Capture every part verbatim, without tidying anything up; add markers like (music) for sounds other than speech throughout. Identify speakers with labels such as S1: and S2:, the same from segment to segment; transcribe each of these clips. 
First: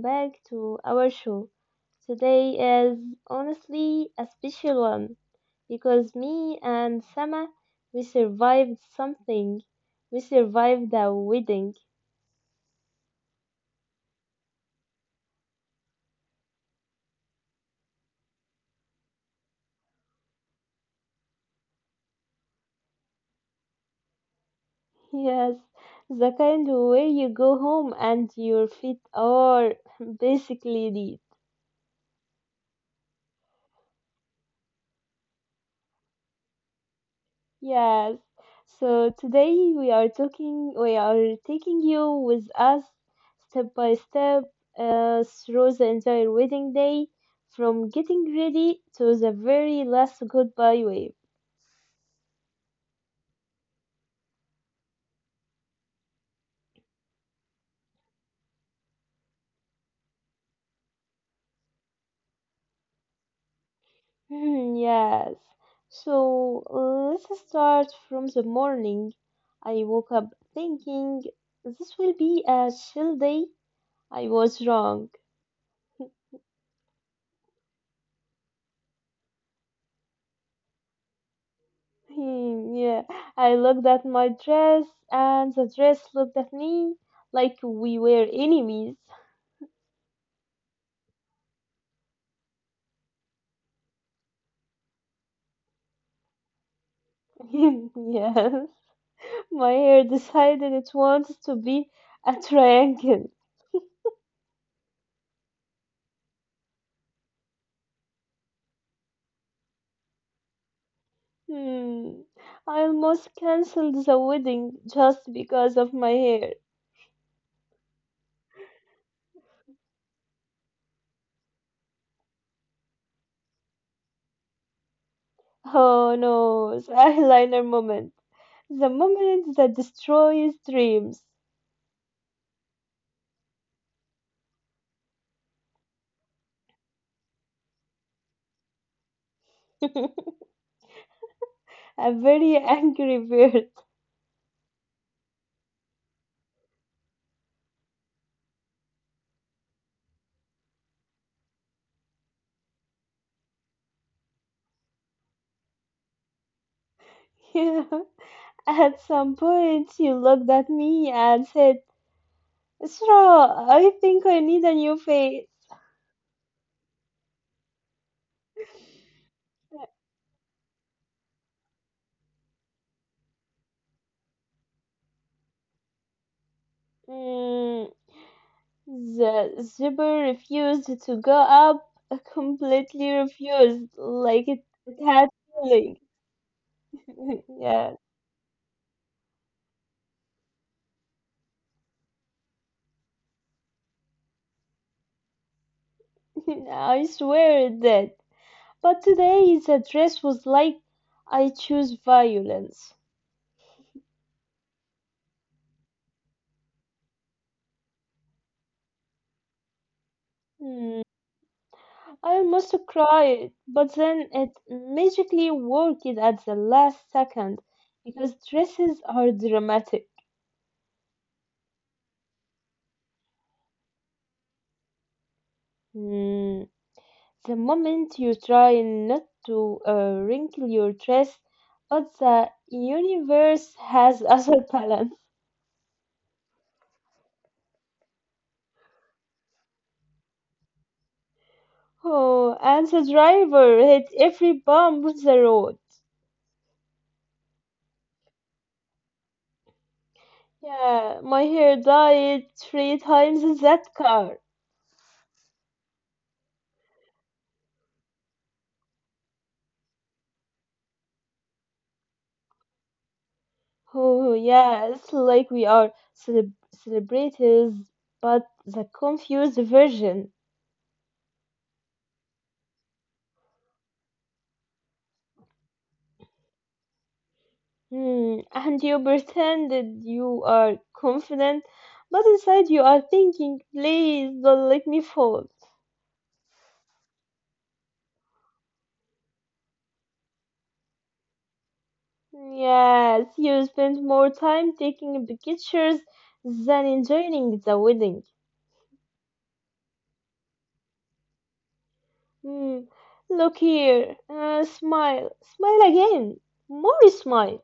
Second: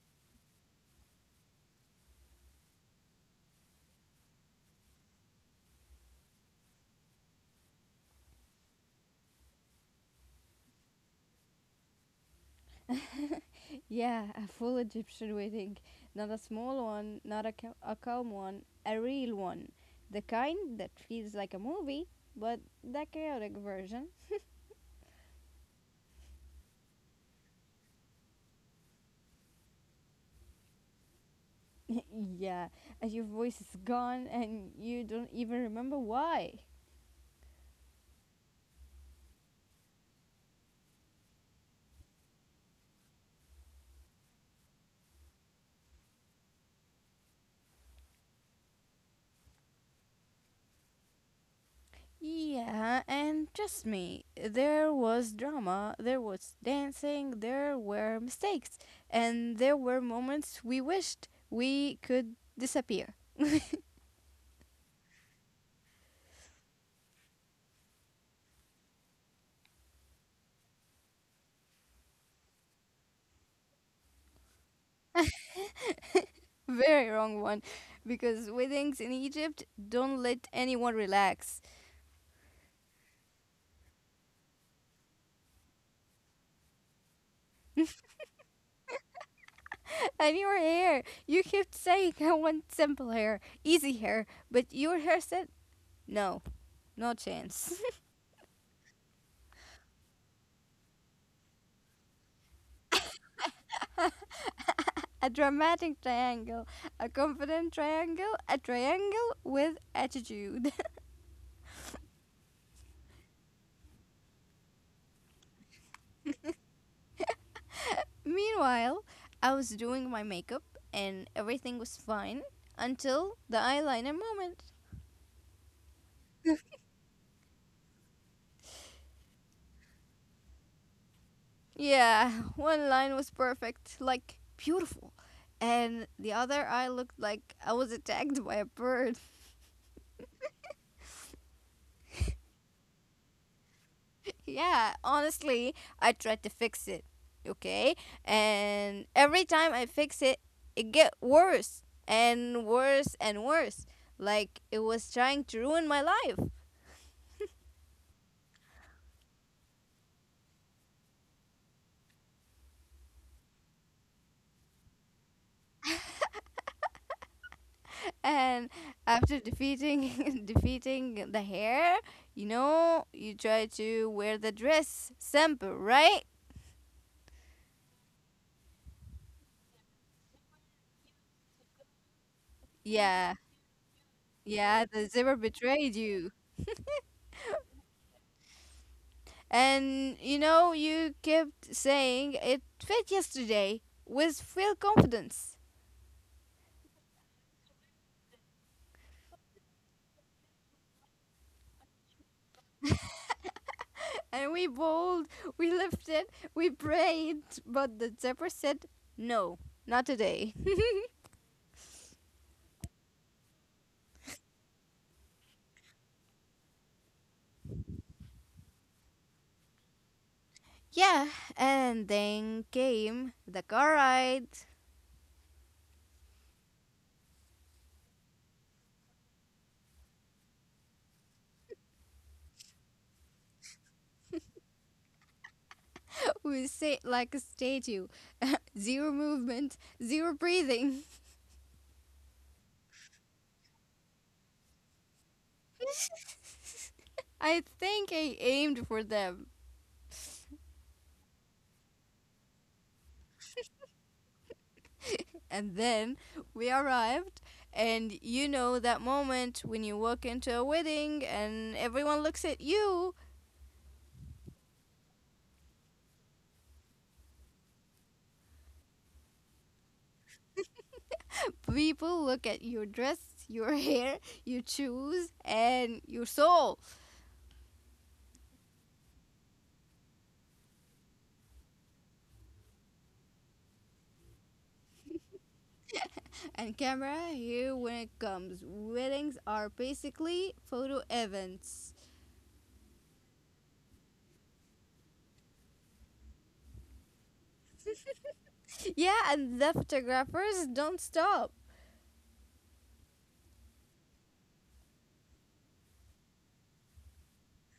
S1: back to our show. Today is honestly a special one because me and Sama we survived something. We survived a wedding.
S2: Yeah, a full Egyptian wedding. Not a small one, not a, ca- a calm one, a real one. The kind that feels like a movie, but the chaotic version.
S1: (laughs) Yes, the kind where you go home and your feet are (laughs) basically dead.
S2: (laughs) yeah, and your voice is gone and you don't even remember why.
S1: Yes. So today we are talking, we are taking you with us step by step uh, through the entire wedding day, from getting ready to the very last goodbye wave. (laughs)
S2: Yeah, and trust me, there was drama, there was dancing, there were mistakes, and there were moments we wished we could disappear.
S1: Hmm, yes. So uh, let's start from the morning. I woke up thinking this will be a chill day. I was wrong.
S2: Very wrong one. Because weddings in Egypt don't let anyone relax.
S1: Hmm, yeah, I looked at my dress, and the dress looked at me like we were enemies.
S2: (laughs) And your hair, you kept saying I want simple hair, easy hair, but your hair said no, no chance.
S1: (laughs) Yes, my hair decided it wanted to be a triangle.
S2: (laughs) A dramatic triangle, a confident triangle, a triangle with attitude.
S1: Hmm, I almost cancelled the wedding just because of my hair.
S2: (laughs) Meanwhile, I was doing my makeup and everything was fine until the eyeliner moment.
S1: Oh no, the eyeliner moment. The moment that destroys dreams. (laughs)
S2: Yeah, (laughs) one line was perfect, like beautiful. And the other eye looked like I was attacked by a bird.
S1: A very angry bird.
S2: (laughs) yeah, honestly, I tried to fix it. Okay? And every time I fix it, it get worse and worse and worse. Like it was trying to ruin my life.
S1: (laughs) Yeah. At some point, you looked at me and said, Isra, I think I need a new face.
S2: And after defeating (laughs) defeating the hair, you know, you try to wear the dress simple, right?
S1: Mm, the zipper refused to go up, completely
S2: Yeah.
S1: refused, like it,
S2: Yeah, the
S1: it
S2: zebra
S1: had
S2: betrayed
S1: feeling.
S2: you.
S1: (laughs) Yeah,
S2: And you know, you kept saying it fit yesterday with full confidence.
S1: (laughs) I swear it did. But today, the dress was like, I choose violence.
S2: And we bawled, we lifted, we prayed, but the zebra said, no, not today.
S1: Hmm. I almost cried, but then it magically worked at the last second because dresses are dramatic.
S2: (laughs) yeah, and then came the car ride.
S1: Mm, the moment you try not to uh, wrinkle your dress, but the universe has (laughs) other balance.
S2: (laughs) We sit like a statue, (laughs) zero movement, zero breathing.
S1: Oh, and the driver hit every bump on the road.
S2: (laughs) I think I aimed for them.
S1: Yeah, my hair died three times in that car.
S2: And then we arrived, and you know that moment when you walk into a wedding and everyone looks at you.
S1: Oh, yes, like we are celeb celebrities, but the confused version.
S2: People look at your dress, your (laughs) hair, your shoes, and your soul.
S1: Hmm, and you pretend that you are confident, but inside you are thinking, please don't let me fall.
S2: And camera here when it comes. Weddings are basically photo events.
S1: Yes, you spend more time taking pictures than enjoying the
S2: (laughs)
S1: wedding.
S2: Yeah, and the photographers don't stop.
S1: Hmm, look here, uh, smile, smile again, more smile,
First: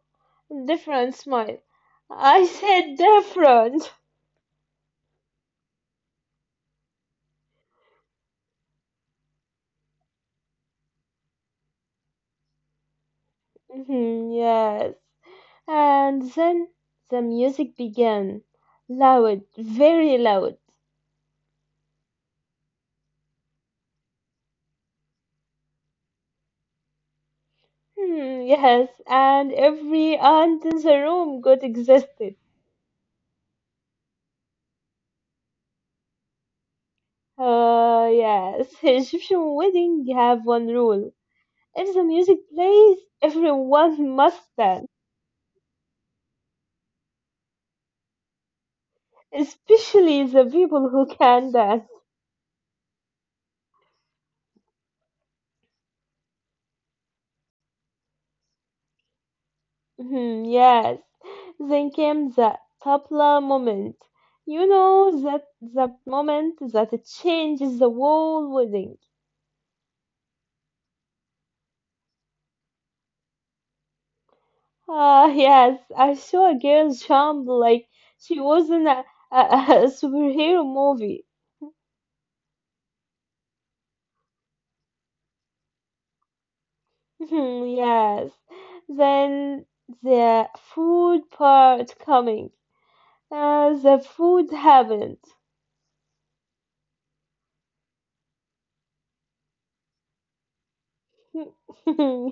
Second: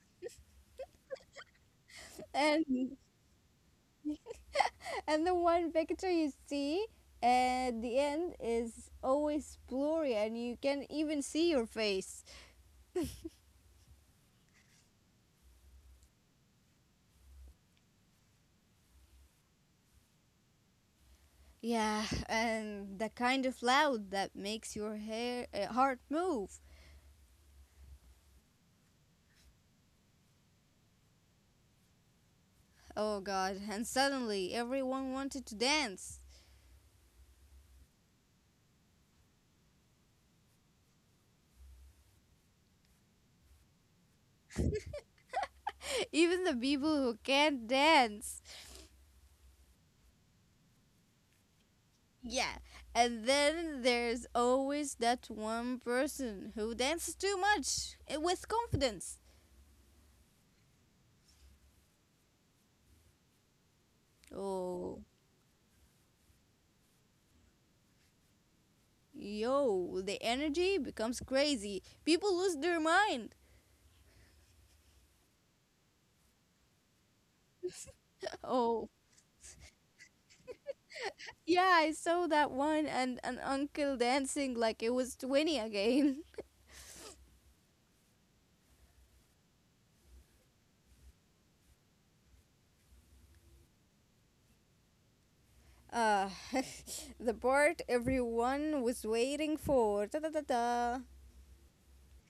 S1: different smile. I
S2: And
S1: said different.
S2: and the one picture you see at the end is always blurry and you can even see your face.
S1: Mhm, yes. And then the music began. Loud, very loud.
S2: Yeah, and the kind of loud that makes your hair uh, heart move.
S1: Hmm, yes. And every aunt in the room got exhausted.
S2: Oh god, and suddenly everyone wanted to dance.
S1: Uh, yes. (laughs) Egyptian wedding have one rule. If the music plays, everyone must dance.
S2: (laughs) Even the people who can't dance.
S1: Especially the people who can dance.
S2: Yeah, and then there's always that one person who dances too much uh, with confidence.
S1: Mhm, yes, then came the tabla moment. You
S2: Oh.
S1: know that that moment that it changes the whole wedding.
S2: Yo, the energy becomes crazy. People lose their mind.
S1: Ah, yes, I saw a girl jump like she
S2: (laughs)
S1: was in
S2: Oh,
S1: a, a, (laughs) a superhero movie.
S2: yeah, I saw that one and an uncle dancing like it was twenty again. (laughs)
S1: Mhm, yes, then the food part coming. Uh, the food happened. (laughs)
S2: Uh, (laughs) the part everyone was waiting for. Da, da, da, da.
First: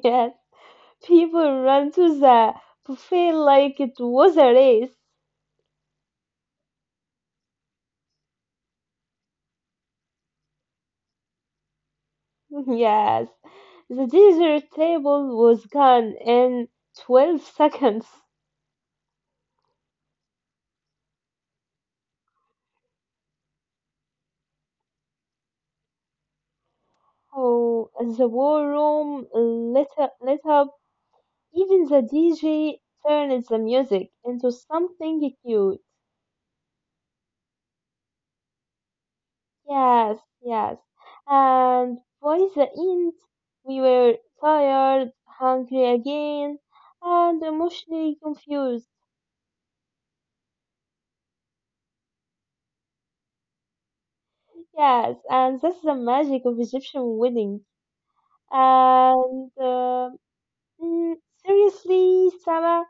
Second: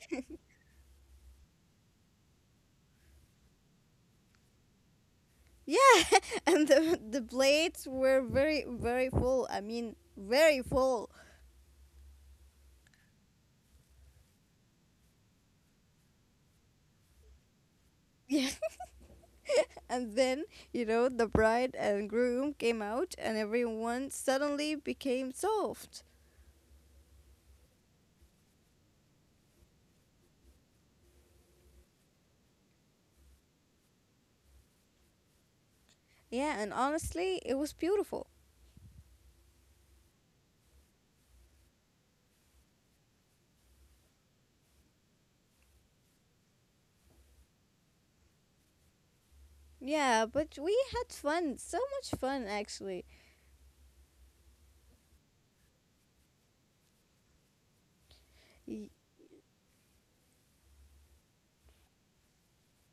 S1: Yes, people run to the buffet like it was a race.
S2: Yeah, (laughs) and the, the plates were very, very full. I mean, very full. (laughs)
S1: (laughs) Yes, the dessert table was gone in twelve seconds.
S2: Yeah, and then, you know, the bride and groom came out, and everyone suddenly became soft.
S1: Oh, the war room lit up, lit up. Even the D J turned the music into something cute.
S2: Yeah, and honestly, it was beautiful.
S1: Yes, yes. And by the end, we were tired, hungry again, and emotionally confused.
S2: Yeah, but we had fun, so much fun actually.
S1: Yes, and that's the magic of Egyptian wedding.
S2: Y-
S1: And uh, Mm, seriously, Sama,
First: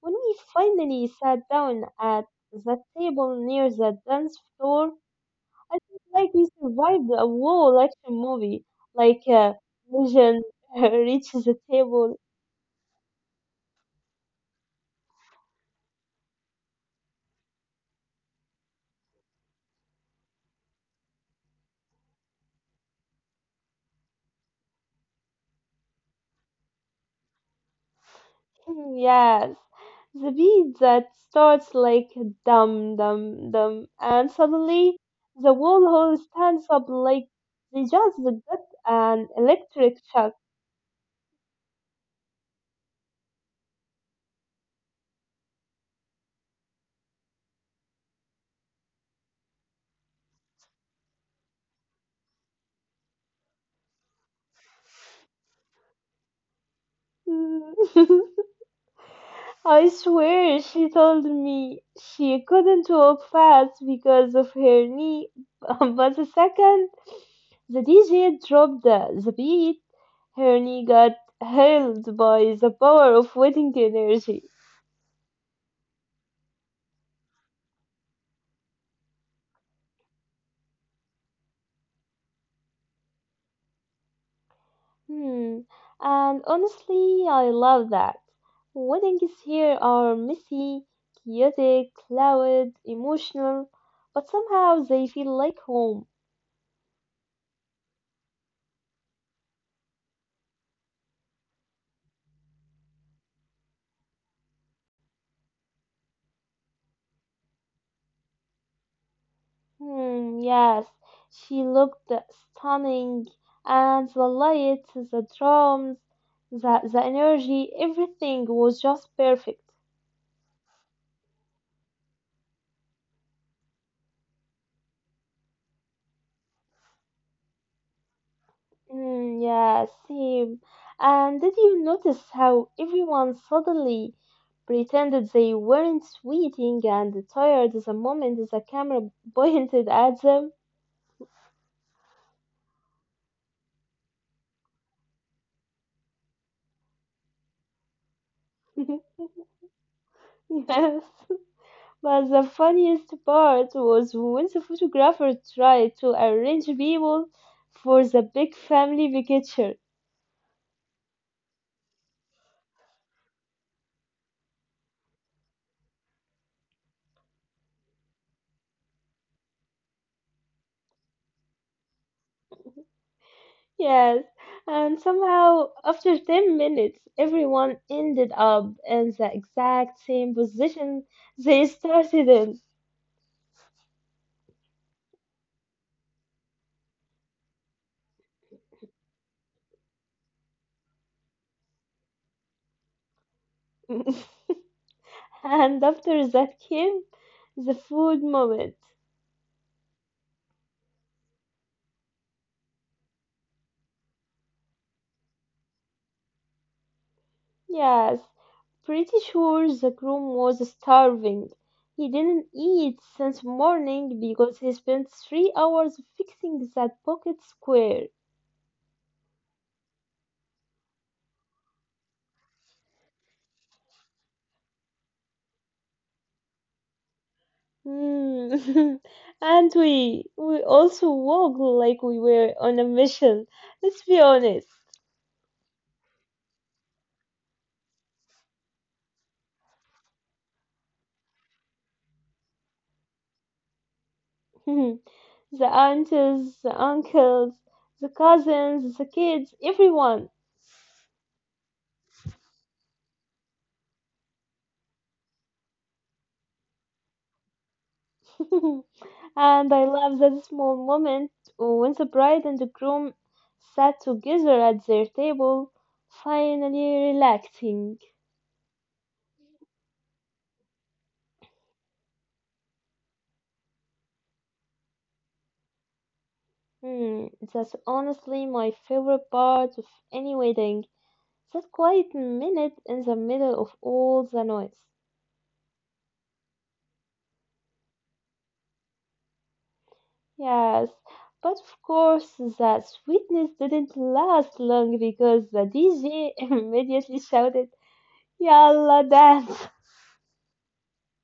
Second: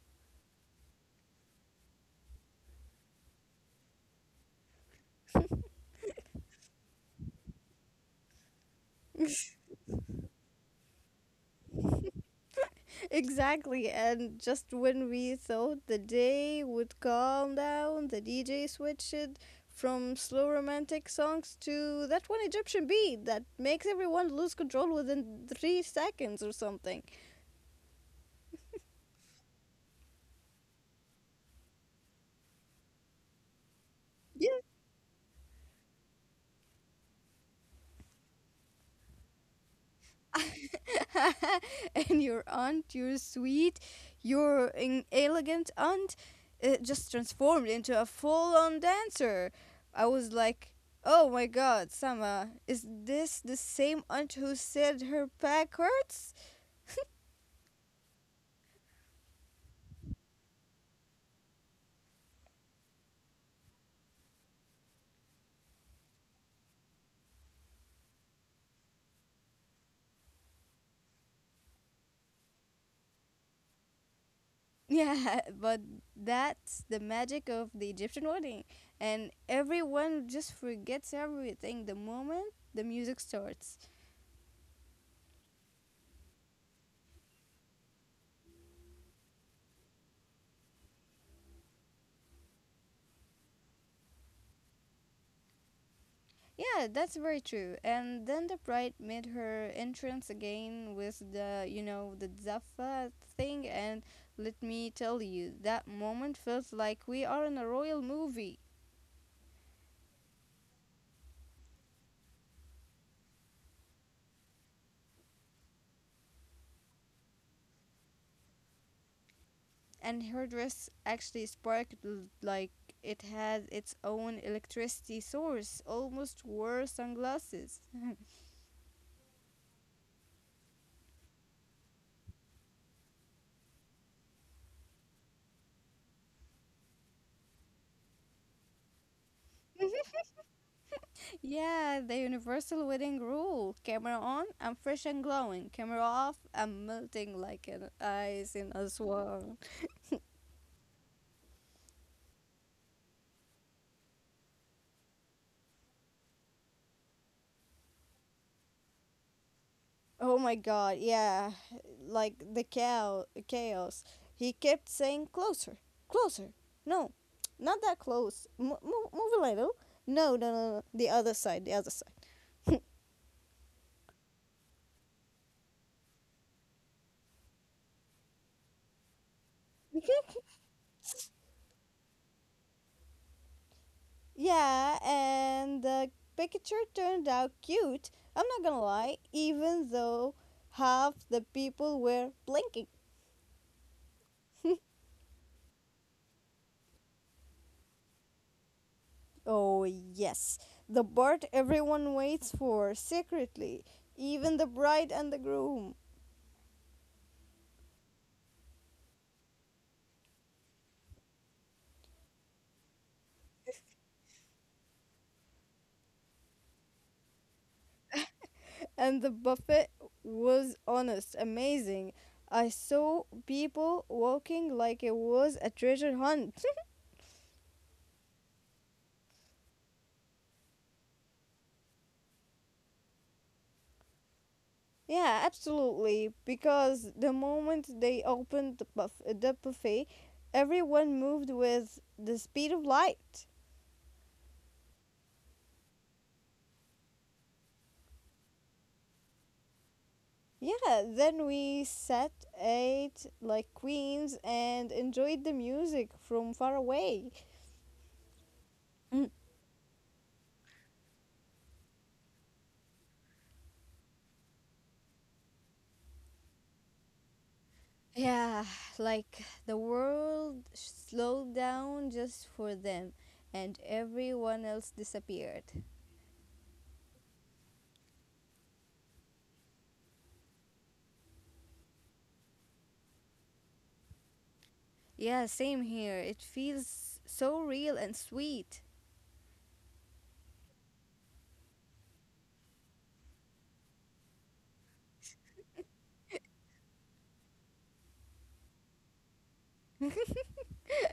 S1: when we finally sat down at that table near the dance floor, I felt like we survived a whole action movie. Like, uh, Vision (laughs) reaches the table.
S2: (laughs) Exactly, and just when we thought the day would calm down, the D J switched from slow romantic songs to that one Egyptian beat that makes everyone lose control within three seconds or something.
S1: (laughs) Yes, the beat that starts like dum dum dum, and suddenly the whole hall stands up like they just got an electric shock.
S2: (laughs) And your aunt, your sweet, your in- elegant aunt, uh, just transformed into a full on dancer. I was like, oh my god, Sama, is this the same aunt who said her back hurts? (laughs)
S1: (laughs) I swear she told me she couldn't walk fast because of her knee, (laughs) but the second the D J dropped the, the beat, her knee got held by the power of wedding energy.
S2: Yeah, but that's the magic of the Egyptian wedding. And everyone just forgets everything the moment the music starts.
S1: Hmm. And honestly, I love that. Weddings here are messy, chaotic, loud, emotional, but somehow they feel like home.
S2: Yeah, that's very true. And then the bride made her entrance again with the, you know, the Zaffa thing. And let me tell you, that moment felt like we are in a royal movie.
S1: Hmm, yes, she looked stunning, and the lights, the drums, the, the energy, everything was just perfect.
S2: And her dress actually sparkled l- like it had its own electricity source, almost wore sunglasses.
S1: Hmm, yes, same. And did you notice how everyone suddenly pretended they weren't sweating and tired the moment the camera (laughs) pointed at
S2: (laughs)
S1: them?
S2: Yeah, the universal wedding rule. Camera on, I'm fresh and glowing. Camera off, I'm melting like an ice in a
S1: (laughs)
S2: swamp.
S1: Yes. But the funniest part was when the photographer tried to arrange people for the big family picture.
S2: Oh my god, yeah. Like the cow chaos. He kept saying closer, closer. No, not that close. Mo- mo- move a little. No, no, no, no. The other side, the other side.
S1: Yes, and somehow after ten minutes, everyone ended up in the exact same
S2: (laughs)
S1: position they started in.
S2: Yeah, and the picture turned out cute. I'm not gonna lie, even though half the people were blinking.
S1: (laughs) And after that came the food moment.
S2: Oh, yes. The part everyone waits for secretly, even the bride and the groom.
S1: Yes, pretty sure the groom was starving. He didn't eat since morning because he spent three hours fixing that pocket square.
S2: And the buffet was honest amazing. I saw people walking like it was a treasure hunt.
S1: Hmm. (laughs) And we we also walked like we were on a mission. Let's be honest.
S2: (laughs) Yeah, absolutely. Because the moment they opened the, buff- the buffet, everyone moved with the speed of light.
S1: (laughs) The aunties, the uncles, the cousins, the kids, everyone.
S2: Yeah, then we sat, ate like queens, and enjoyed the music from far away.
S1: (laughs) And I love that small moment when the bride and the groom sat together at their table, finally relaxing.
S2: Yeah, like the world slowed down just for them and everyone else disappeared.
S1: Hmm, that's honestly my favorite part of any wedding. That quiet minute in the middle of all the noise.
S2: Yeah, same here. It feels so real and sweet.
S1: Yes, but of course that sweetness didn't last long because the D J (laughs) immediately shouted, Yalla dance!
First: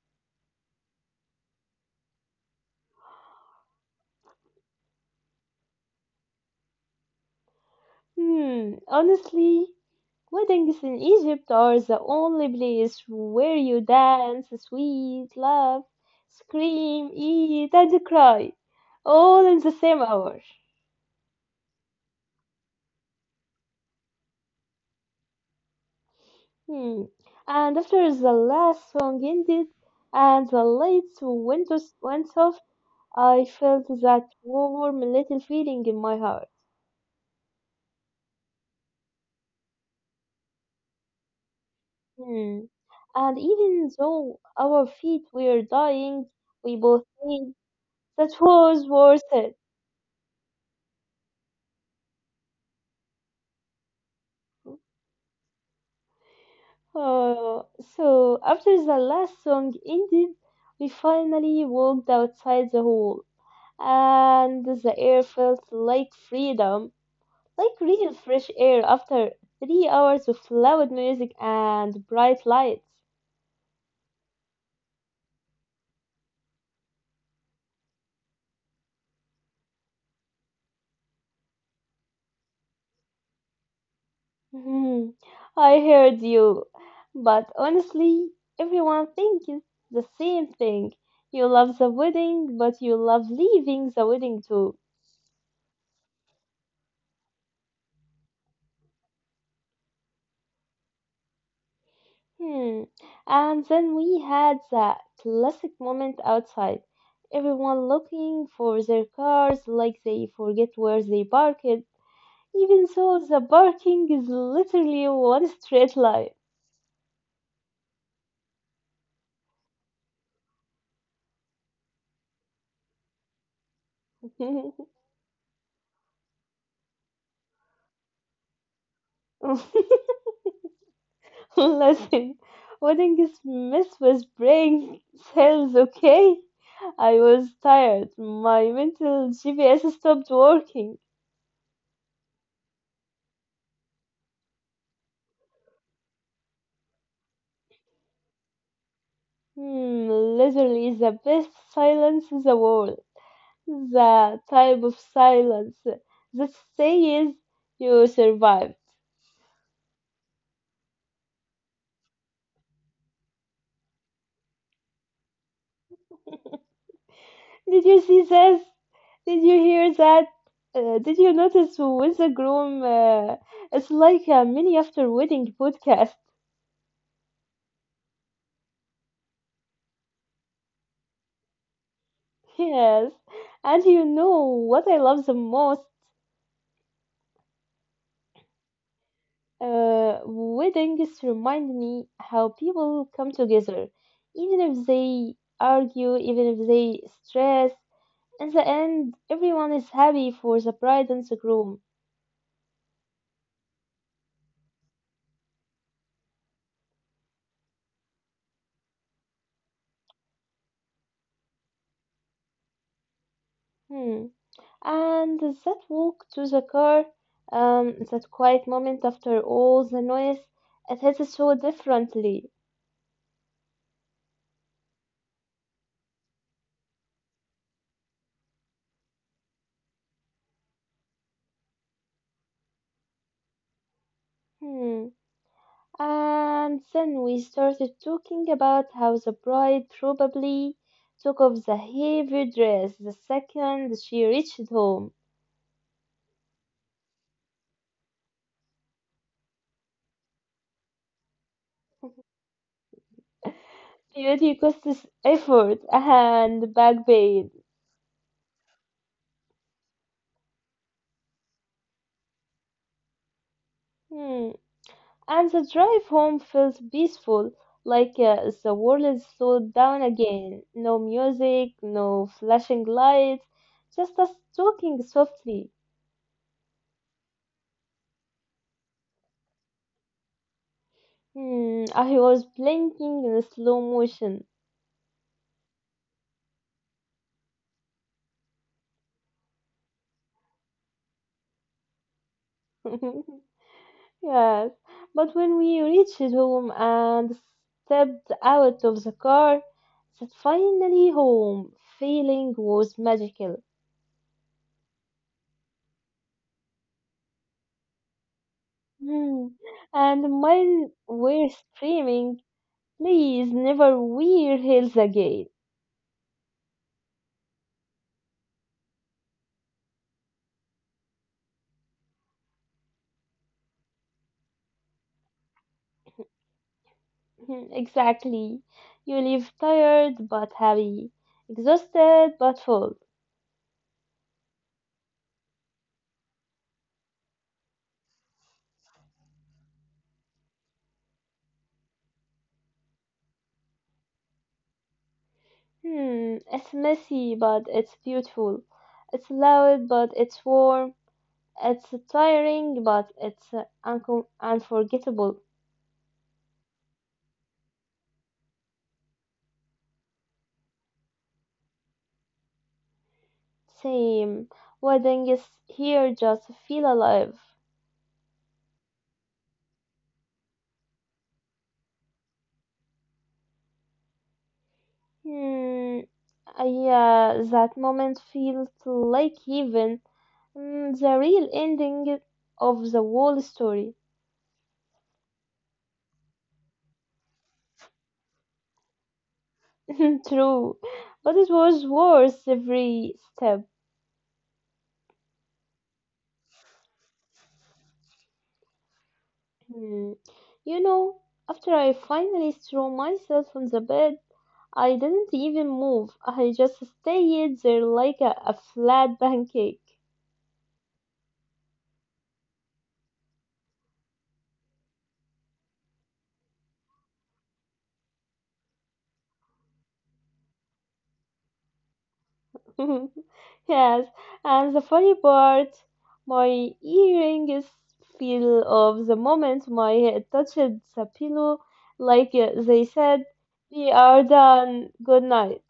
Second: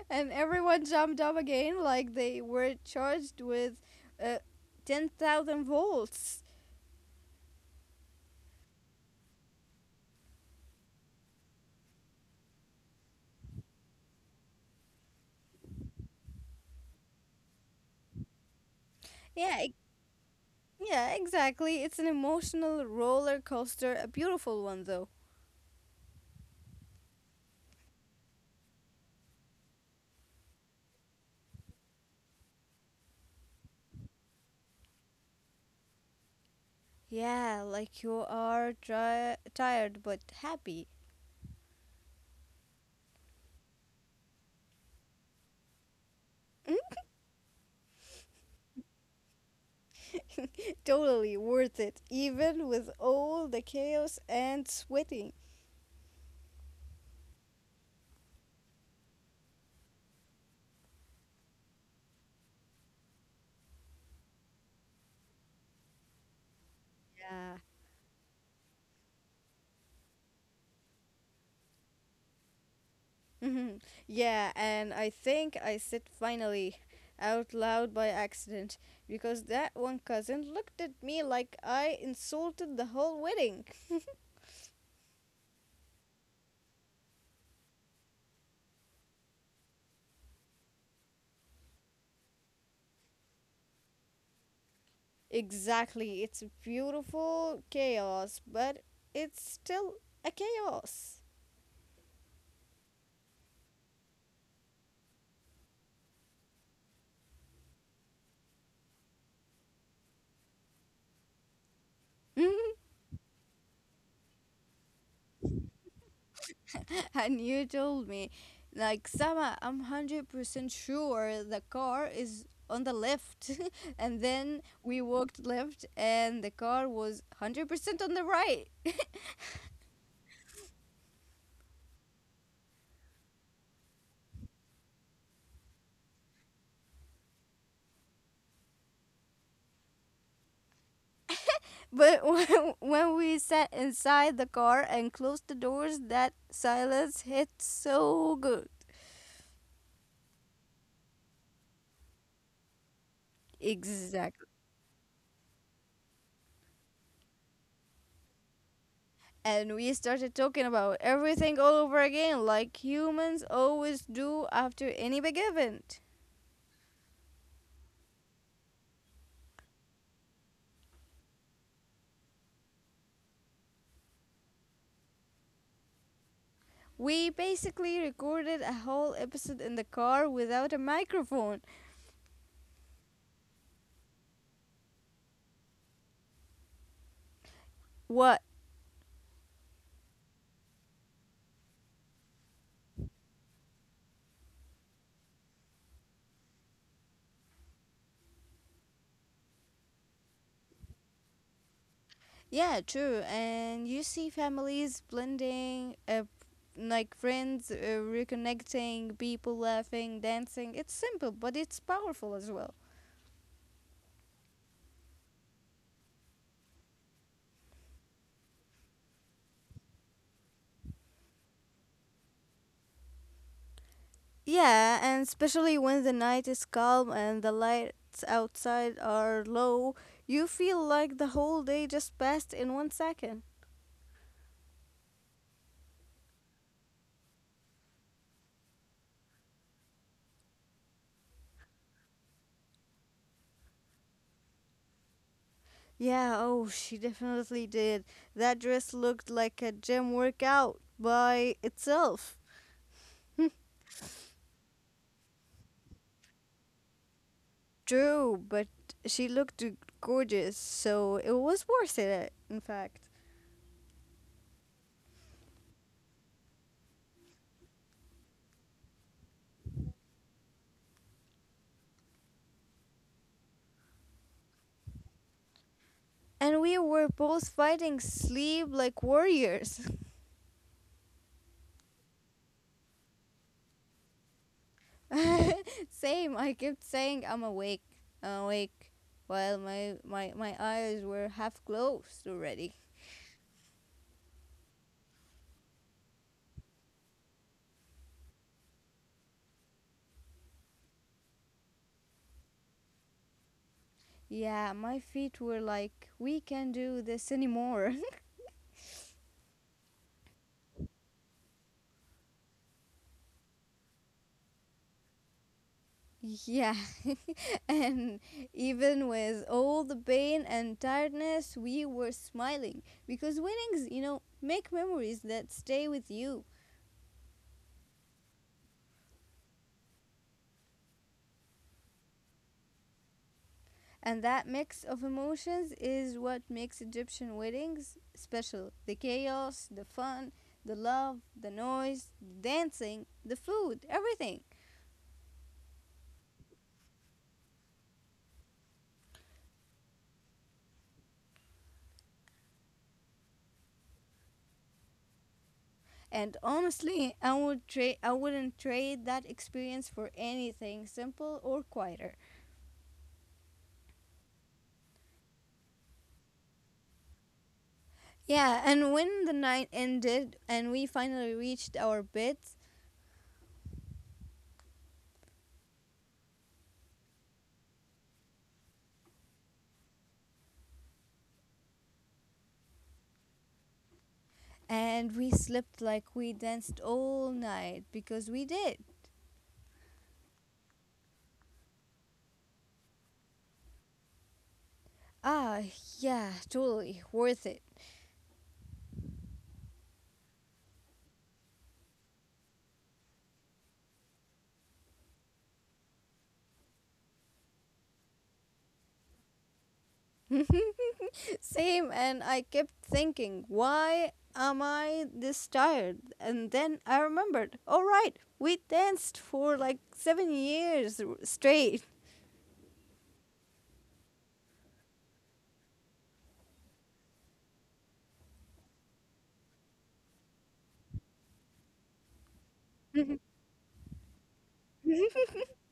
S2: And everyone jumped up again like they were charged with uh, ten thousand volts.
S1: Hmm, honestly, weddings in Egypt are the only place where you dance, sweet, laugh, scream, eat, and cry, all in
S2: Yeah,
S1: the
S2: e-
S1: same hour.
S2: yeah, exactly. It's an emotional roller coaster, a beautiful one though.
S1: Hmm. And after the last song ended and the lights went, os- went soft, I felt that warm little feeling in my heart.
S2: Yeah, like you are tri- tired but happy.
S1: Hmm. And even though our feet were dying, we both knew that was worth it.
S2: Totally worth it, even with all the chaos and sweating.
S1: Oh, so after the last song ended, we finally walked outside the hall, and the air felt like freedom,
S2: Yeah.
S1: like real fresh air after three hours of loud music and bright lights.
S2: Mhm. Yeah, and I think I said finally out loud by accident because that one cousin looked at me like I insulted the whole wedding.
S1: Hmm, I heard you, but honestly, everyone thinks the same thing. You love the wedding, but you love leaving the wedding too.
S2: Exactly, it's beautiful chaos, but it's still a chaos.
S1: Hmm. And then we had that classic moment outside. Everyone looking for their cars like they forget where they parked, even
S2: (laughs)
S1: though the parking is literally one straight line.
S2: And you told me, like, Sama, I'm one hundred percent sure the car is on the left. (laughs) And then
S1: (laughs)
S2: we walked left, and the car was one hundred percent on the right.
S1: Listen, weddings mess with brain cells, okay? I was tired. My mental G P S stopped working.
S2: But (laughs) when, when we sat inside the car and closed the doors, that silence hit so good.
S1: Hmm, literally the best silence in the world. The
S2: Exactly.
S1: type of silence that says you survived.
S2: And we started talking about everything all over again, like humans always do after any big event.
S1: Did you see this? Did you hear that? Uh, did you notice with the groom? Uh, it's like a mini after wedding podcast. (laughs)
S2: We basically recorded a whole episode in the car without a microphone.
S1: Yes, and you know what I love the most?
S2: What?
S1: Uh, weddings remind me how people come together, even if they argue, even if they stress. In the end, everyone is happy for the bride and the groom.
S2: Yeah, true. And you see families blending, uh, like friends uh, reconnecting, people laughing, dancing. It's simple, but it's powerful as well.
S1: Hmm. And that walk to the car, um, that quiet moment after all the noise, it hits so differently.
S2: Yeah, and especially when the night is calm and the lights outside are low, you feel like the whole day just passed in one second.
S1: Hmm. And then we started talking about how the bride probably took off the heavy dress the second she reached home.
S2: Yeah, oh, she definitely did. That dress looked like a gym workout by itself.
S1: Beauty costs effort and back pain.
S2: True, but she looked gorgeous, so it was worth it, in fact.
S1: Hmm. And the drive home feels peaceful, like uh, the world is slowed down again. No music, no flashing lights, just us talking softly.
S2: And we were both fighting sleep like warriors.
S1: Hmm, I was blinking in slow motion.
S2: (laughs) Same, I kept saying I'm awake, I'm awake, while my, my, my eyes were half closed already.
S1: (laughs) Yes, but when we reached home and stepped out of the car, that finally home feeling was magical.
S2: Yeah, my feet were like, we can not do this anymore.
S1: Hmm, and mine were screaming please never wear heels again.
S2: (laughs) yeah, And (laughs) even with all the pain and tiredness, we were smiling because winnings, you know, make memories that stay with you.
S1: (laughs) Exactly. You leave tired but happy, exhausted but full.
S2: And that mix of emotions is what makes Egyptian weddings special the chaos, the fun, the love, the noise, the dancing, the food, everything.
S1: Hmm, it's messy but it's beautiful. It's loud but it's warm. It's tiring but it's uh, uncom unforgettable.
S2: And honestly, I, would tra- I wouldn't trade that experience for anything simple or quieter.
S1: Same. Wedding is here just feel alive.
S2: Yeah, and when the night ended and we finally reached our beds
S1: Hmm, yeah, that moment feels like heaven. Mm, the real ending of the whole story.
S2: and we slept like we danced all night because we did.
S1: (laughs) True, but it was worth every step.
S2: Ah, yeah, totally worth it.
S1: Hmm. You know, after I finally threw myself on the bed, I didn't even move. I just stayed there like a, a flat pancake.
S2: (laughs) Same, and I kept thinking, why am I this tired? And then I remembered, all right, we danced for like seven years r- straight.
S1: (laughs) Yes, and the funny part, my earrings feel of the moment my head touched the pillow, like uh, they said, we are done, good night.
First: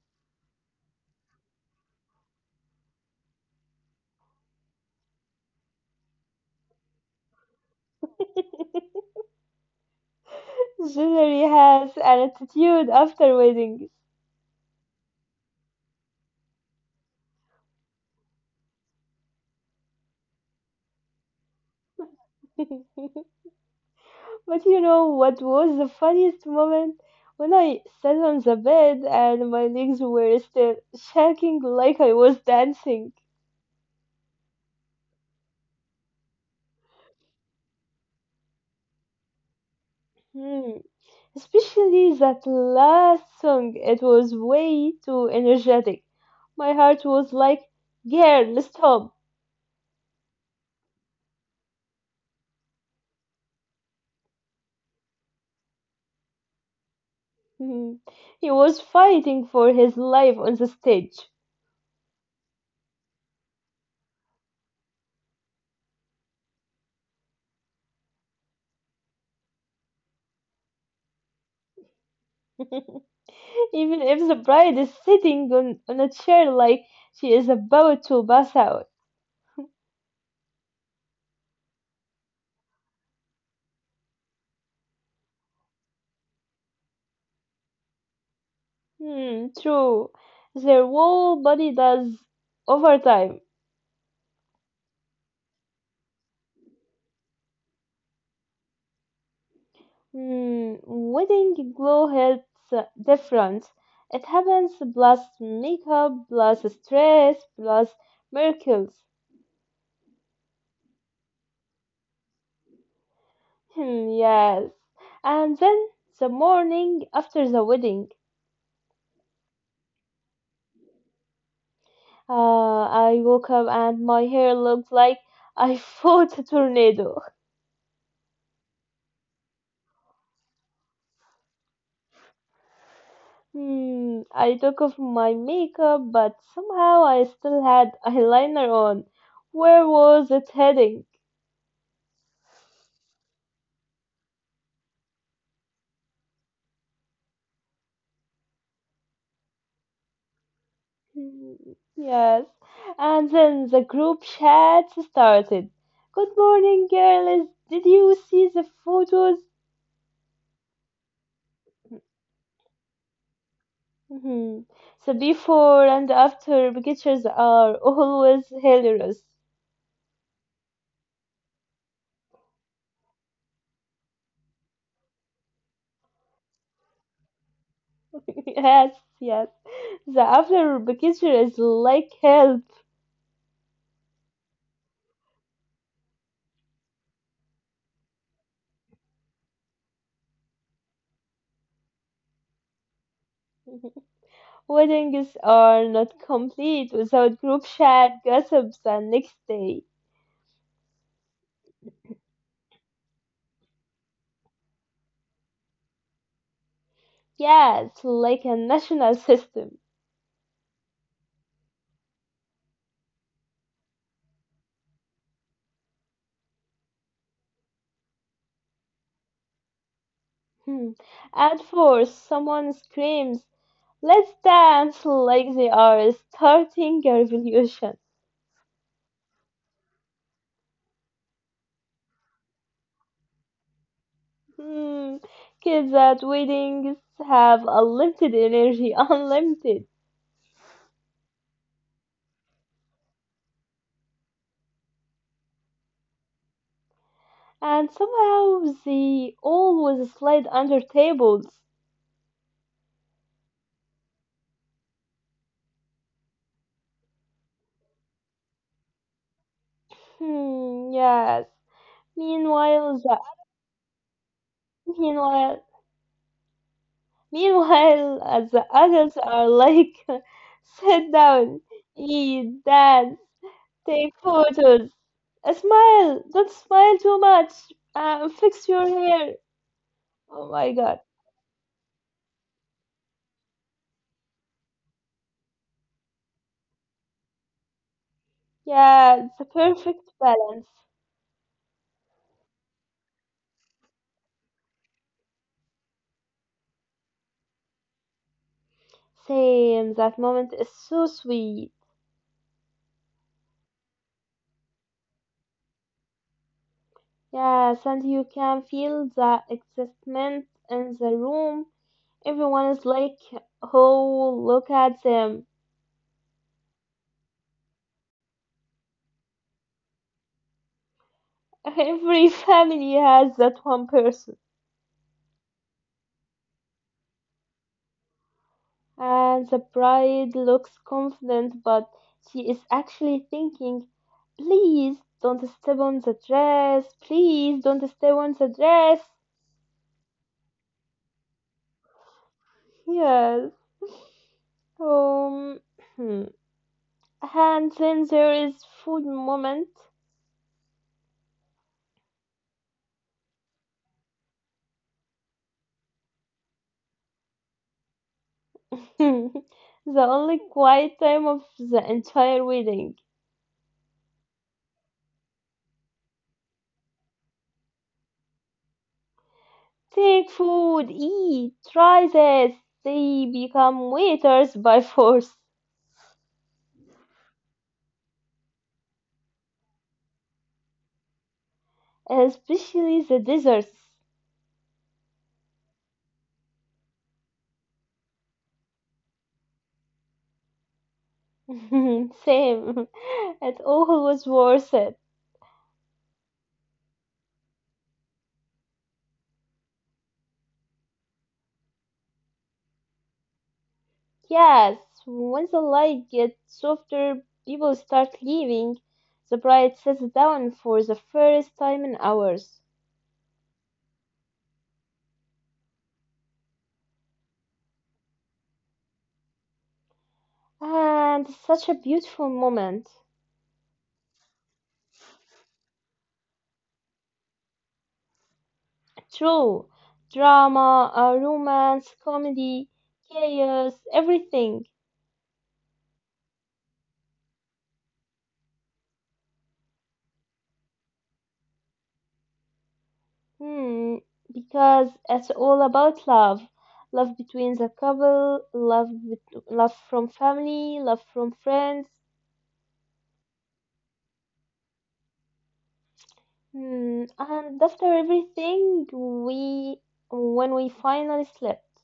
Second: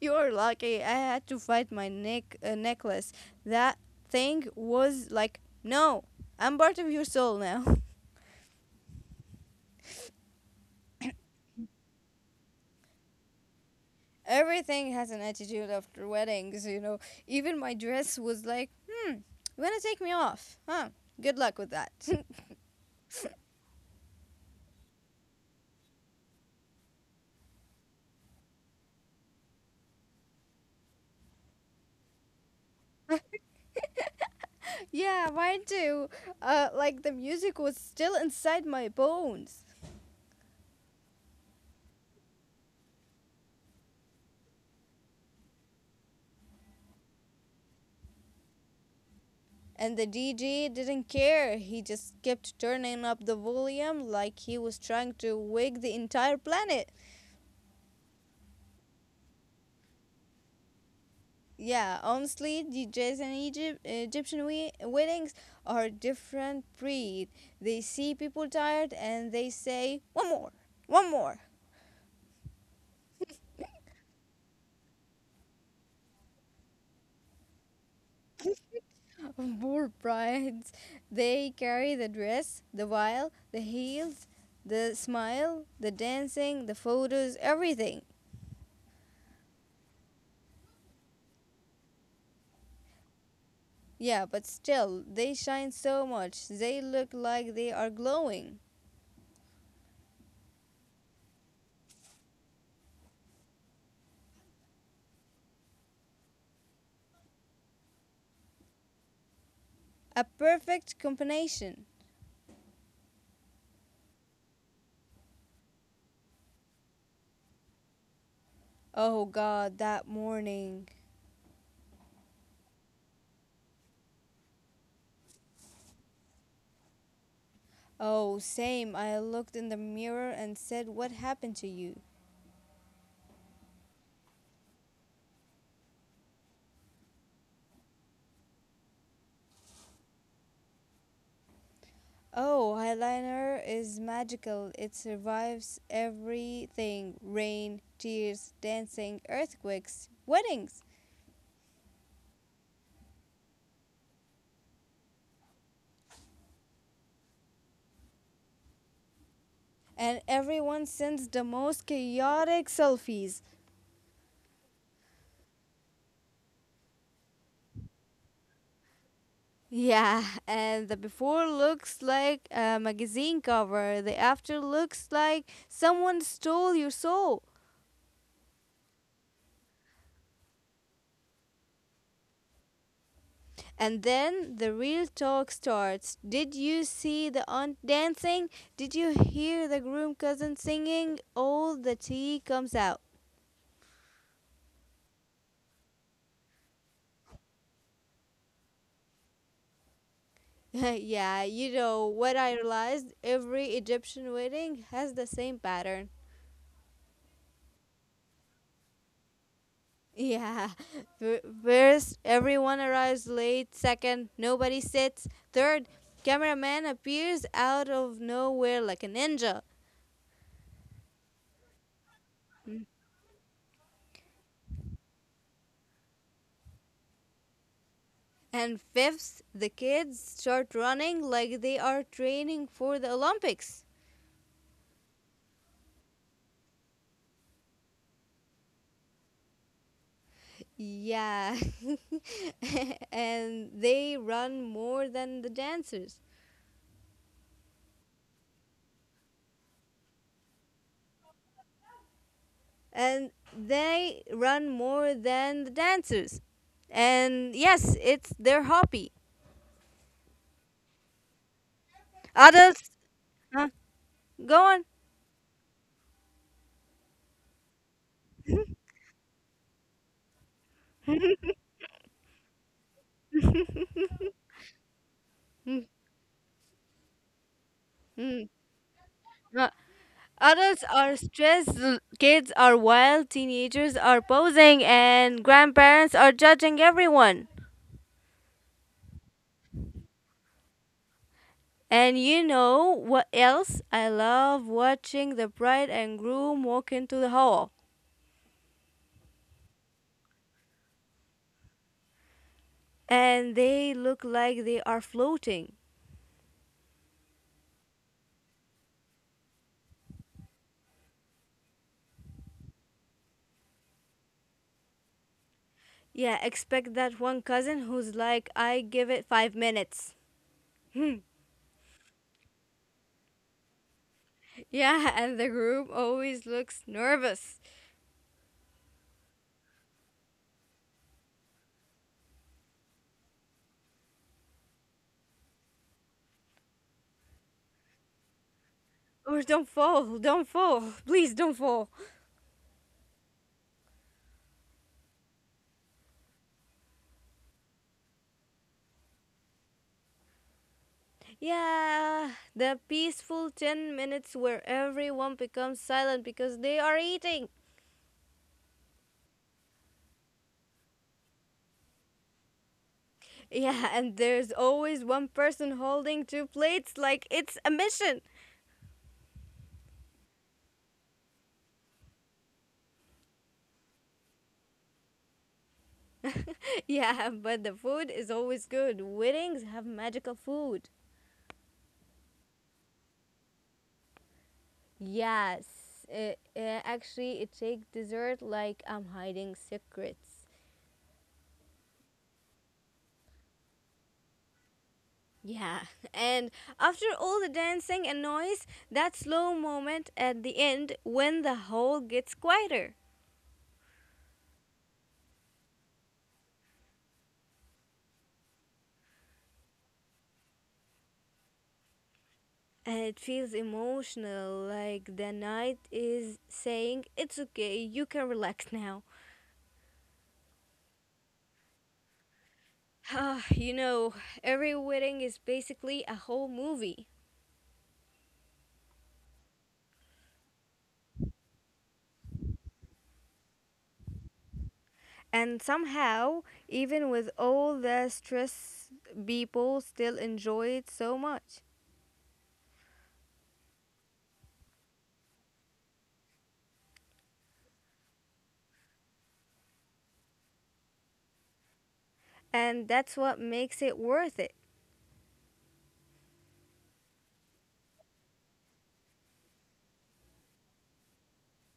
S2: You're lucky. I had to fight my neck uh, necklace. That thing was like, no, I'm part of your soul now.
S1: (laughs) Jewelry has an attitude after weddings.
S2: (laughs) Everything has an attitude after weddings, you know. Even my dress was like, hmm, you wanna take me off, huh? Good luck with that.
S1: (laughs) But you know what was the funniest moment? When I sat on the bed and my legs were still shaking like I was dancing.
S2: (laughs) yeah, mine too. Uh, like the music was still inside my bones.
S1: Hmm. Especially that last song, it was way too energetic. My heart was like, girl, stop.
S2: And the D J didn't care. He just kept turning up the volume like he was trying to wake the entire planet.
S1: Mhm. He was fighting for his life on the stage.
S2: Yeah, honestly, D Js and Egypt, Egyptian we- weddings are different breed. They see people tired and they say, "One more, one more."
S1: (laughs) Even if the bride is sitting on, on a chair like she is about to pass out.
S2: (laughs) Poor brides. They carry the dress, the veil, the heels, the smile, the dancing, the photos, everything.
S1: Hmm, true. Their whole body does over time.
S2: Yeah, but still, they shine so much. They look like they are glowing.
S1: Hmm, wedding glow hits uh, different. It happens plus makeup, plus stress, plus miracles.
S2: A perfect combination.
S1: Hmm, yes. And then the morning after the wedding,
S2: Oh God, that morning.
S1: uh, I woke up and my hair looked like I fought a (laughs) tornado.
S2: Oh, same. I looked in the mirror and said, what happened to you?
S1: Hmm, I took off my makeup, but somehow I still had (laughs) eyeliner on. Where was it heading?
S2: Oh, eyeliner is magical. It survives everything rain, tears, dancing, earthquakes, weddings.
S1: Hmm, yes. And then the group chat started. Good morning, girls. Did you see the photos?
S2: And everyone sends the most chaotic selfies.
S1: Hmm. The before and after pictures are always hilarious.
S2: Yeah, and the before looks like a magazine cover, the after looks like someone stole your soul.
S1: (laughs) Yes, yes. The after picture is like help.
S2: And then the real talk starts. Did you see the aunt dancing? Did you hear the groom cousin singing? All the tea comes out.
S1: Weddings are not complete without group chat, gossips, and next day.
S2: (laughs) yeah, you know what I realized? Every Egyptian wedding has the same pattern.
S1: Yes, like a national system.
S2: Yeah. (laughs) Fir- First, everyone arrives late. Second, nobody sits. Third, cameraman appears out of nowhere like a ninja.
S1: Hmm. At four, someone screams, let's dance! Like they are starting a revolution.
S2: And fifth, the kids start running like they are training for the Olympics.
S1: Hmm. Kids at weddings have unlimited energy, (laughs) unlimited.
S2: Yeah. (laughs) And they run more than the dancers.
S1: And somehow they always slide under tables.
S2: And they run more than the dancers. And yes, it's their hobby.
S1: Hmm, yes. Meanwhile,
S2: Adults,
S1: the
S2: huh? Go on.
S1: meanwhile Meanwhile, uh, the adults are like, (laughs) sit down, eat, dance, take photos, Uh,
S2: Mm,
S1: smile, don't smile too much, uh,
S2: mm,
S1: fix your hair.
S2: uh,
S1: Oh my
S2: Adults
S1: god.
S2: are stressed, l- kids are wild, teenagers are posing, and grandparents are judging everyone.
S1: Yeah, it's the perfect balance.
S2: And you know what else? I love watching the bride and groom walk into the hall.
S1: Same, that moment is so sweet.
S2: And they look like they are floating.
S1: Yes, and you can feel the excitement in the room. Everyone is like, oh, look at them.
S2: Yeah, expect that one cousin who's like, I give it five minutes.
S1: (laughs) Every family has that one person.
S2: Yeah, (laughs) and the groom always looks nervous.
S1: And the bride looks confident, but she is actually thinking, please don't step on the dress, please don't step on the dress.
S2: Or don't fall, don't fall, please don't fall.
S1: Yes. Um, hmm. and then there is food moment.
S2: Yeah, the peaceful ten minutes where everyone becomes silent because they are eating.
S1: (laughs) The only quiet time of the entire wedding.
S2: Yeah, and there's always one person holding two plates like it's a mission.
S1: Take food, eat, try this. They become waiters by force,
S2: (laughs) Yeah, but the food is always good. Weddings have magical food.
S1: especially the desserts.
S2: Yes, uh, uh, actually, it takes dessert like I'm hiding secrets.
S1: (laughs) Same. (laughs) It always worth it.
S2: Yeah, (laughs) and after all the dancing and noise, that slow moment at the end when the hall gets quieter.
S1: Yes, once the light gets softer, people start leaving. The bride sits down for the first time in hours.
S2: And it feels emotional, like the night is saying, it's okay, you can relax now.
S1: And it's such a beautiful moment.
S2: Ah, you know, every wedding is basically a whole movie.
S1: True. Drama, uh, romance, comedy, chaos, everything.
S2: And somehow, even with all the stress, people still enjoy it so much.
S1: Hmm. Because it's all about love. Love between the couple, love, bet- love from family, love from friends.
S2: And that's what makes it worth it.
S1: Hmm, And after everything, we, when we finally slept,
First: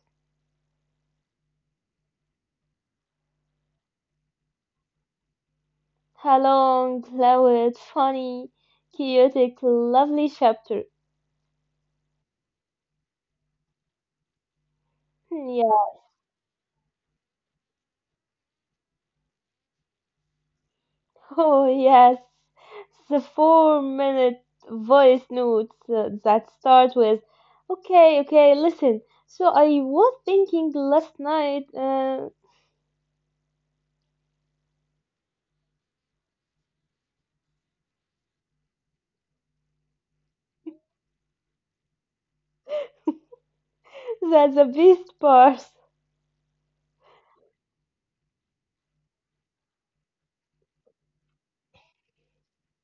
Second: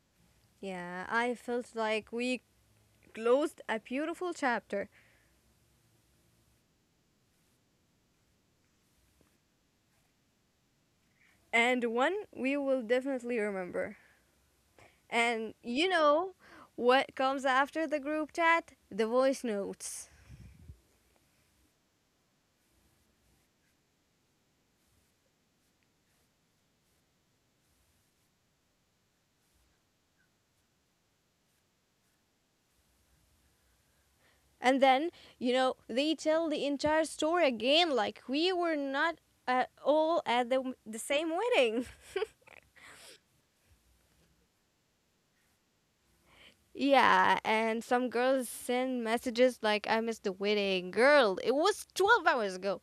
S2: Yeah, I felt like we closed a beautiful chapter
S1: a long, loud, funny, chaotic, lovely chapter.
S2: and one we will definitely remember.
S1: Hmm,
S2: And you
S1: yeah.
S2: know what comes after the group chat? The voice notes.
S1: (laughs) Oh, yes. The four-minute voice notes uh, that start with, okay, okay, listen. So I was thinking last night, uh,
S2: And then you know they tell the entire story again like we were not at all at the, the same wedding.
S1: (laughs) that the best part.
S2: (laughs) Yeah, and some girls send messages like I missed the wedding girl, it was twelve hours ago.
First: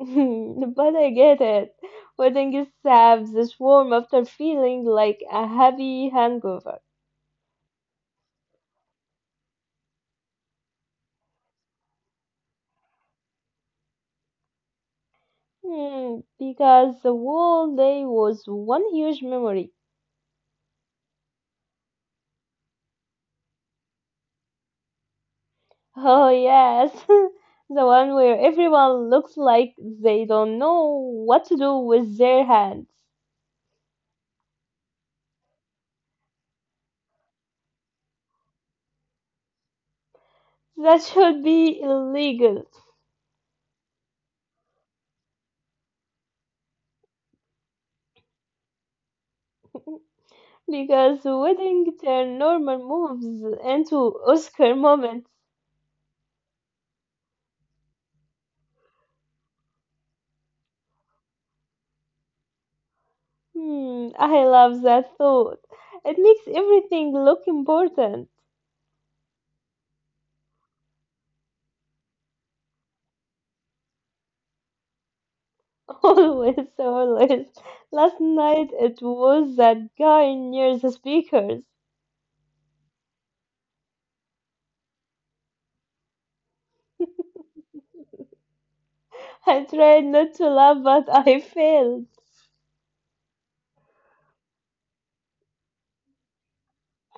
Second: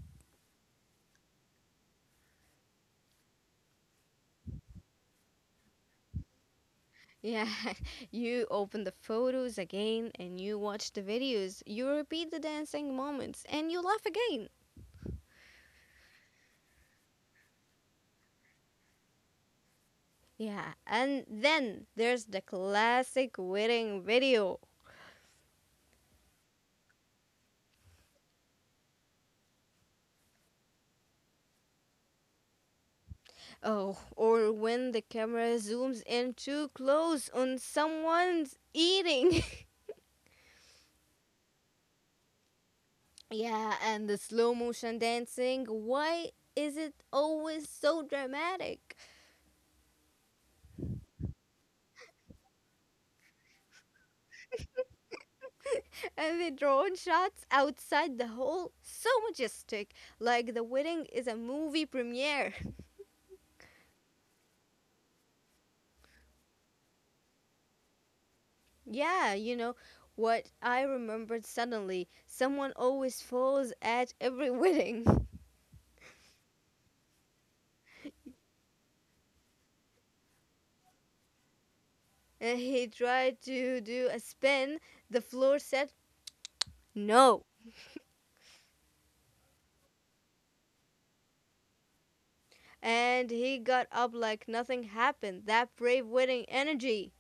S1: (laughs) But I get it. Wedding is saps this warm after feeling like a heavy hangover.
S2: Yeah, (laughs) you open the photos again and you watch the videos, you repeat the dancing moments, and you laugh again.
S1: Hmm, because the whole day was one huge memory.
S2: Yeah, and then there's the classic wedding video.
S1: Oh yes, (laughs) the one where everyone looks like they don't know what to do with their hands.
S2: Oh, or when the camera zooms in too close on someone's eating.
S1: That should be illegal.
S2: (laughs) Yeah, and the slow motion dancing. Why is it always so dramatic? (laughs)
S1: Because wedding turn normal moves into Oscar moments.
S2: And the drone shots outside the hall, so majestic, like the wedding is a movie premiere.
S1: Hmm, I love that thought. It makes everything look important.
S2: (laughs) yeah, you know what I remembered suddenly. Someone always falls at every wedding. (laughs)
S1: (laughs) Always, always. Last night it was that guy near the speakers.
S2: And he tried to do a spin. The floor said no.
S1: I tried not to laugh, but I (laughs) failed.
S2: And he got up like nothing happened. That brave, witty energy.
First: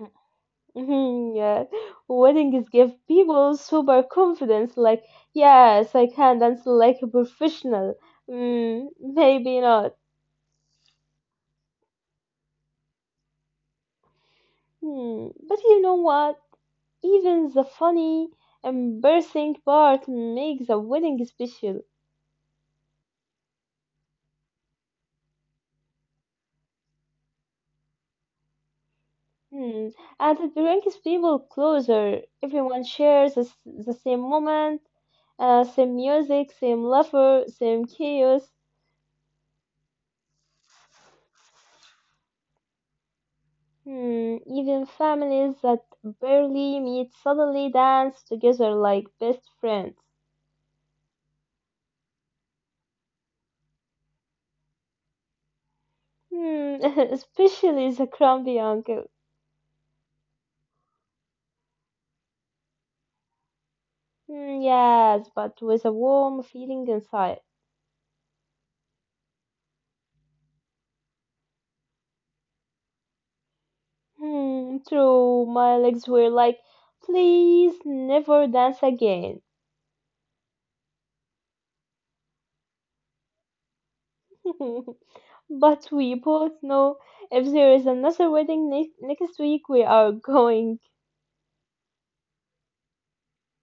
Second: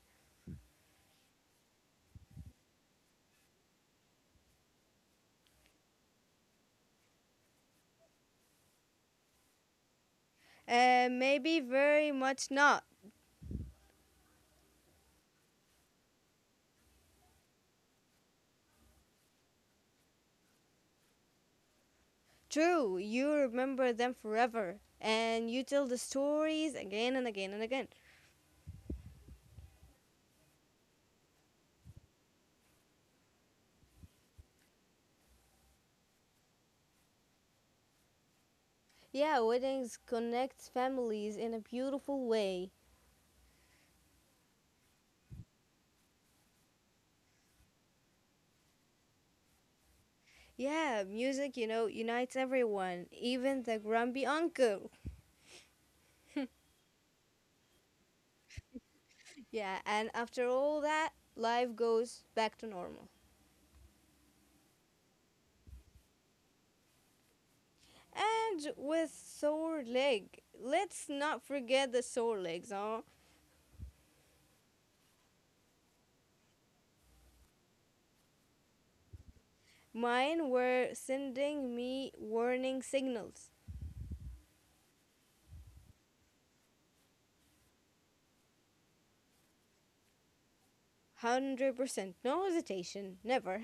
S1: Mhm, yeah. Weddings give people super confidence, like, yes, I can dance like a professional. Mm, maybe not.
S2: Uh, maybe very much not.
S1: Hmm. But you know what? Even the funny, embarrassing part makes the wedding special.
S2: True, you remember them forever, and you tell the stories again and again and again.
S1: Hmm. And it brings people closer. Everyone shares the, s- the same moment, uh, same music, same laughter, same chaos.
S2: Yeah, weddings connect families in a beautiful way.
S1: Hmm. Even families that barely meet suddenly dance together like best friends.
S2: Yeah, music, you know, unites everyone, even the grumpy uncle.
S1: Hmm. (laughs) Especially the grumpy uncle.
S2: Yeah, and after all that, life goes back to normal.
S1: Hmm, yes, but with a warm feeling inside.
S2: And with sore leg, let's not forget the sore legs, huh?
S1: Hmm, true. My legs were like, please never dance again.
S2: Mine were sending me warning signals.
S1: (laughs) But we both know if there is another wedding ne- next week, we are going.
S2: one hundred percent, no hesitation, never.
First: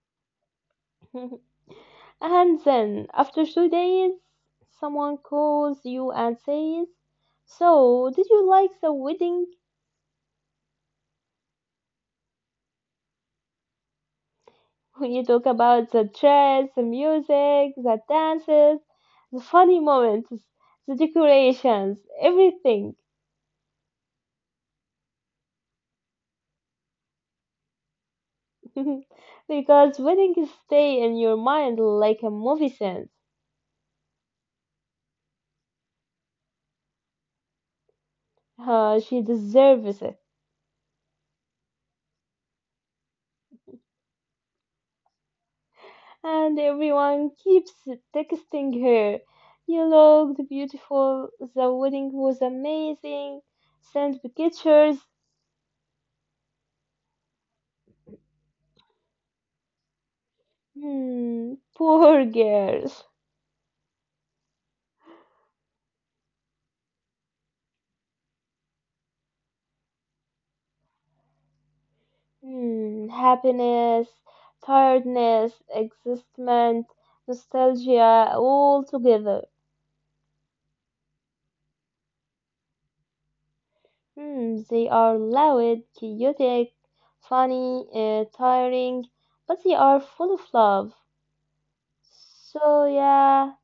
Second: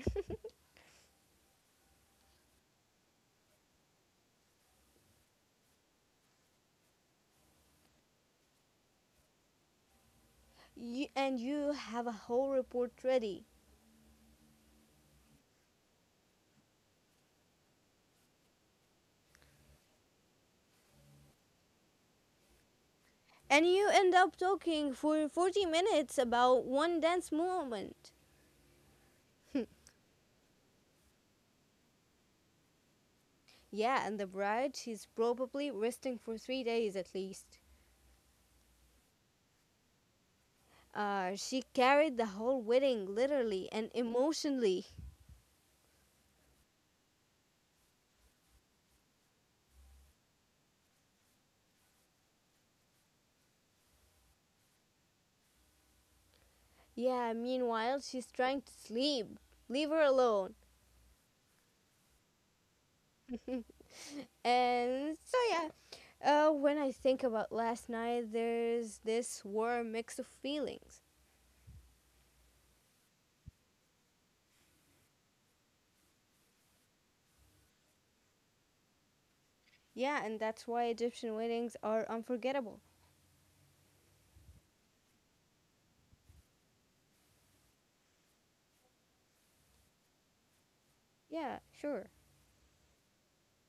S1: (laughs) And then, after two days, someone calls you and says, so, did you like the wedding?
S2: You, and you have a whole report ready.
S1: (laughs) When you talk about the dress, the music, the dances, the funny moments, the decorations, everything.
S2: And you end up talking for forty minutes about one dance movement.
S1: (laughs) Because winning is stay in your mind like a movie scene.
S2: Yeah, and the bride, she's probably resting for three days at least.
S1: Uh, she deserves it.
S2: Uh, she carried the whole wedding, literally and emotionally.
S1: And everyone keeps texting her. You looked beautiful. The wedding was amazing. Send pictures.
S2: Yeah, meanwhile, she's trying to sleep. Leave her alone.
S1: Hmm, poor girls.
S2: And so, yeah, uh, when I think about last night, there's this warm mix of feelings.
S1: Hmm, happiness, tiredness, excitement, nostalgia, all together.
S2: Yeah, and that's why Egyptian weddings are unforgettable.
S1: Hmm, they are loud, chaotic, funny, uh, tiring, but they are full of love.
S2: Yeah, sure.
S1: So yeah,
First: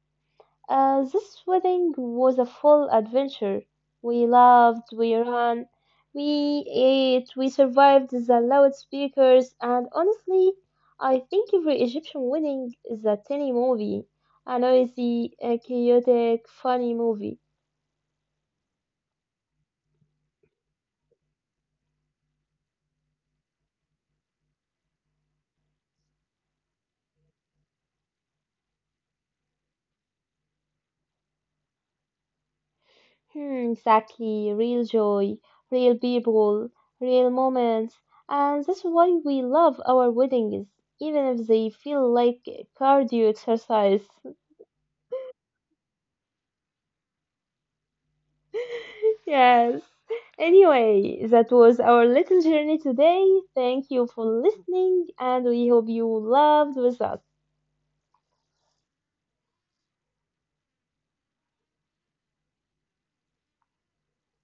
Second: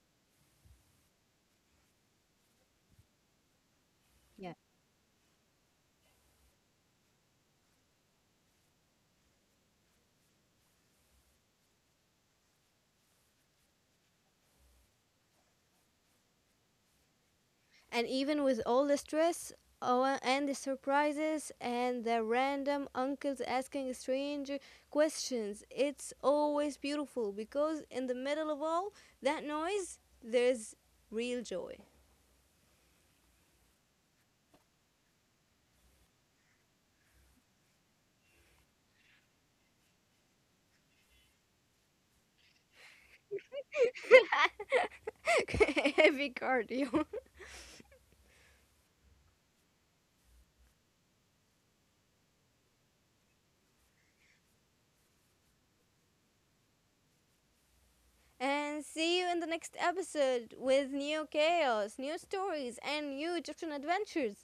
S1: uh, this wedding was a full adventure. We
S2: Yeah.
S1: laughed, we ran, we ate, we survived the loudspeakers, and honestly, I think every Egyptian wedding is a tiny movie, a noisy, a chaotic, funny movie.
S2: And even with all the stress oh, and the surprises and the random uncles asking strange questions, it's always beautiful because in the middle of all that noise, there's real joy.
S1: Hmm, exactly. Real joy, real people, real moments. And that's why we love our weddings, even if they feel like cardio exercise. (laughs)
S2: (laughs) Heavy cardio.
S1: Yes. Anyway, that was our little journey today. Thank you for listening, and we hope you loved with us.
S2: And see you in the next episode with new chaos, new stories, and new Egyptian adventures.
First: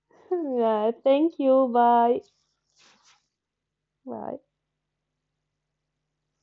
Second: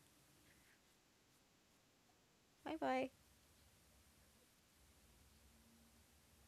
S1: (laughs) Yeah, thank you. Bye.
S2: Bye bye.
S1: Bye.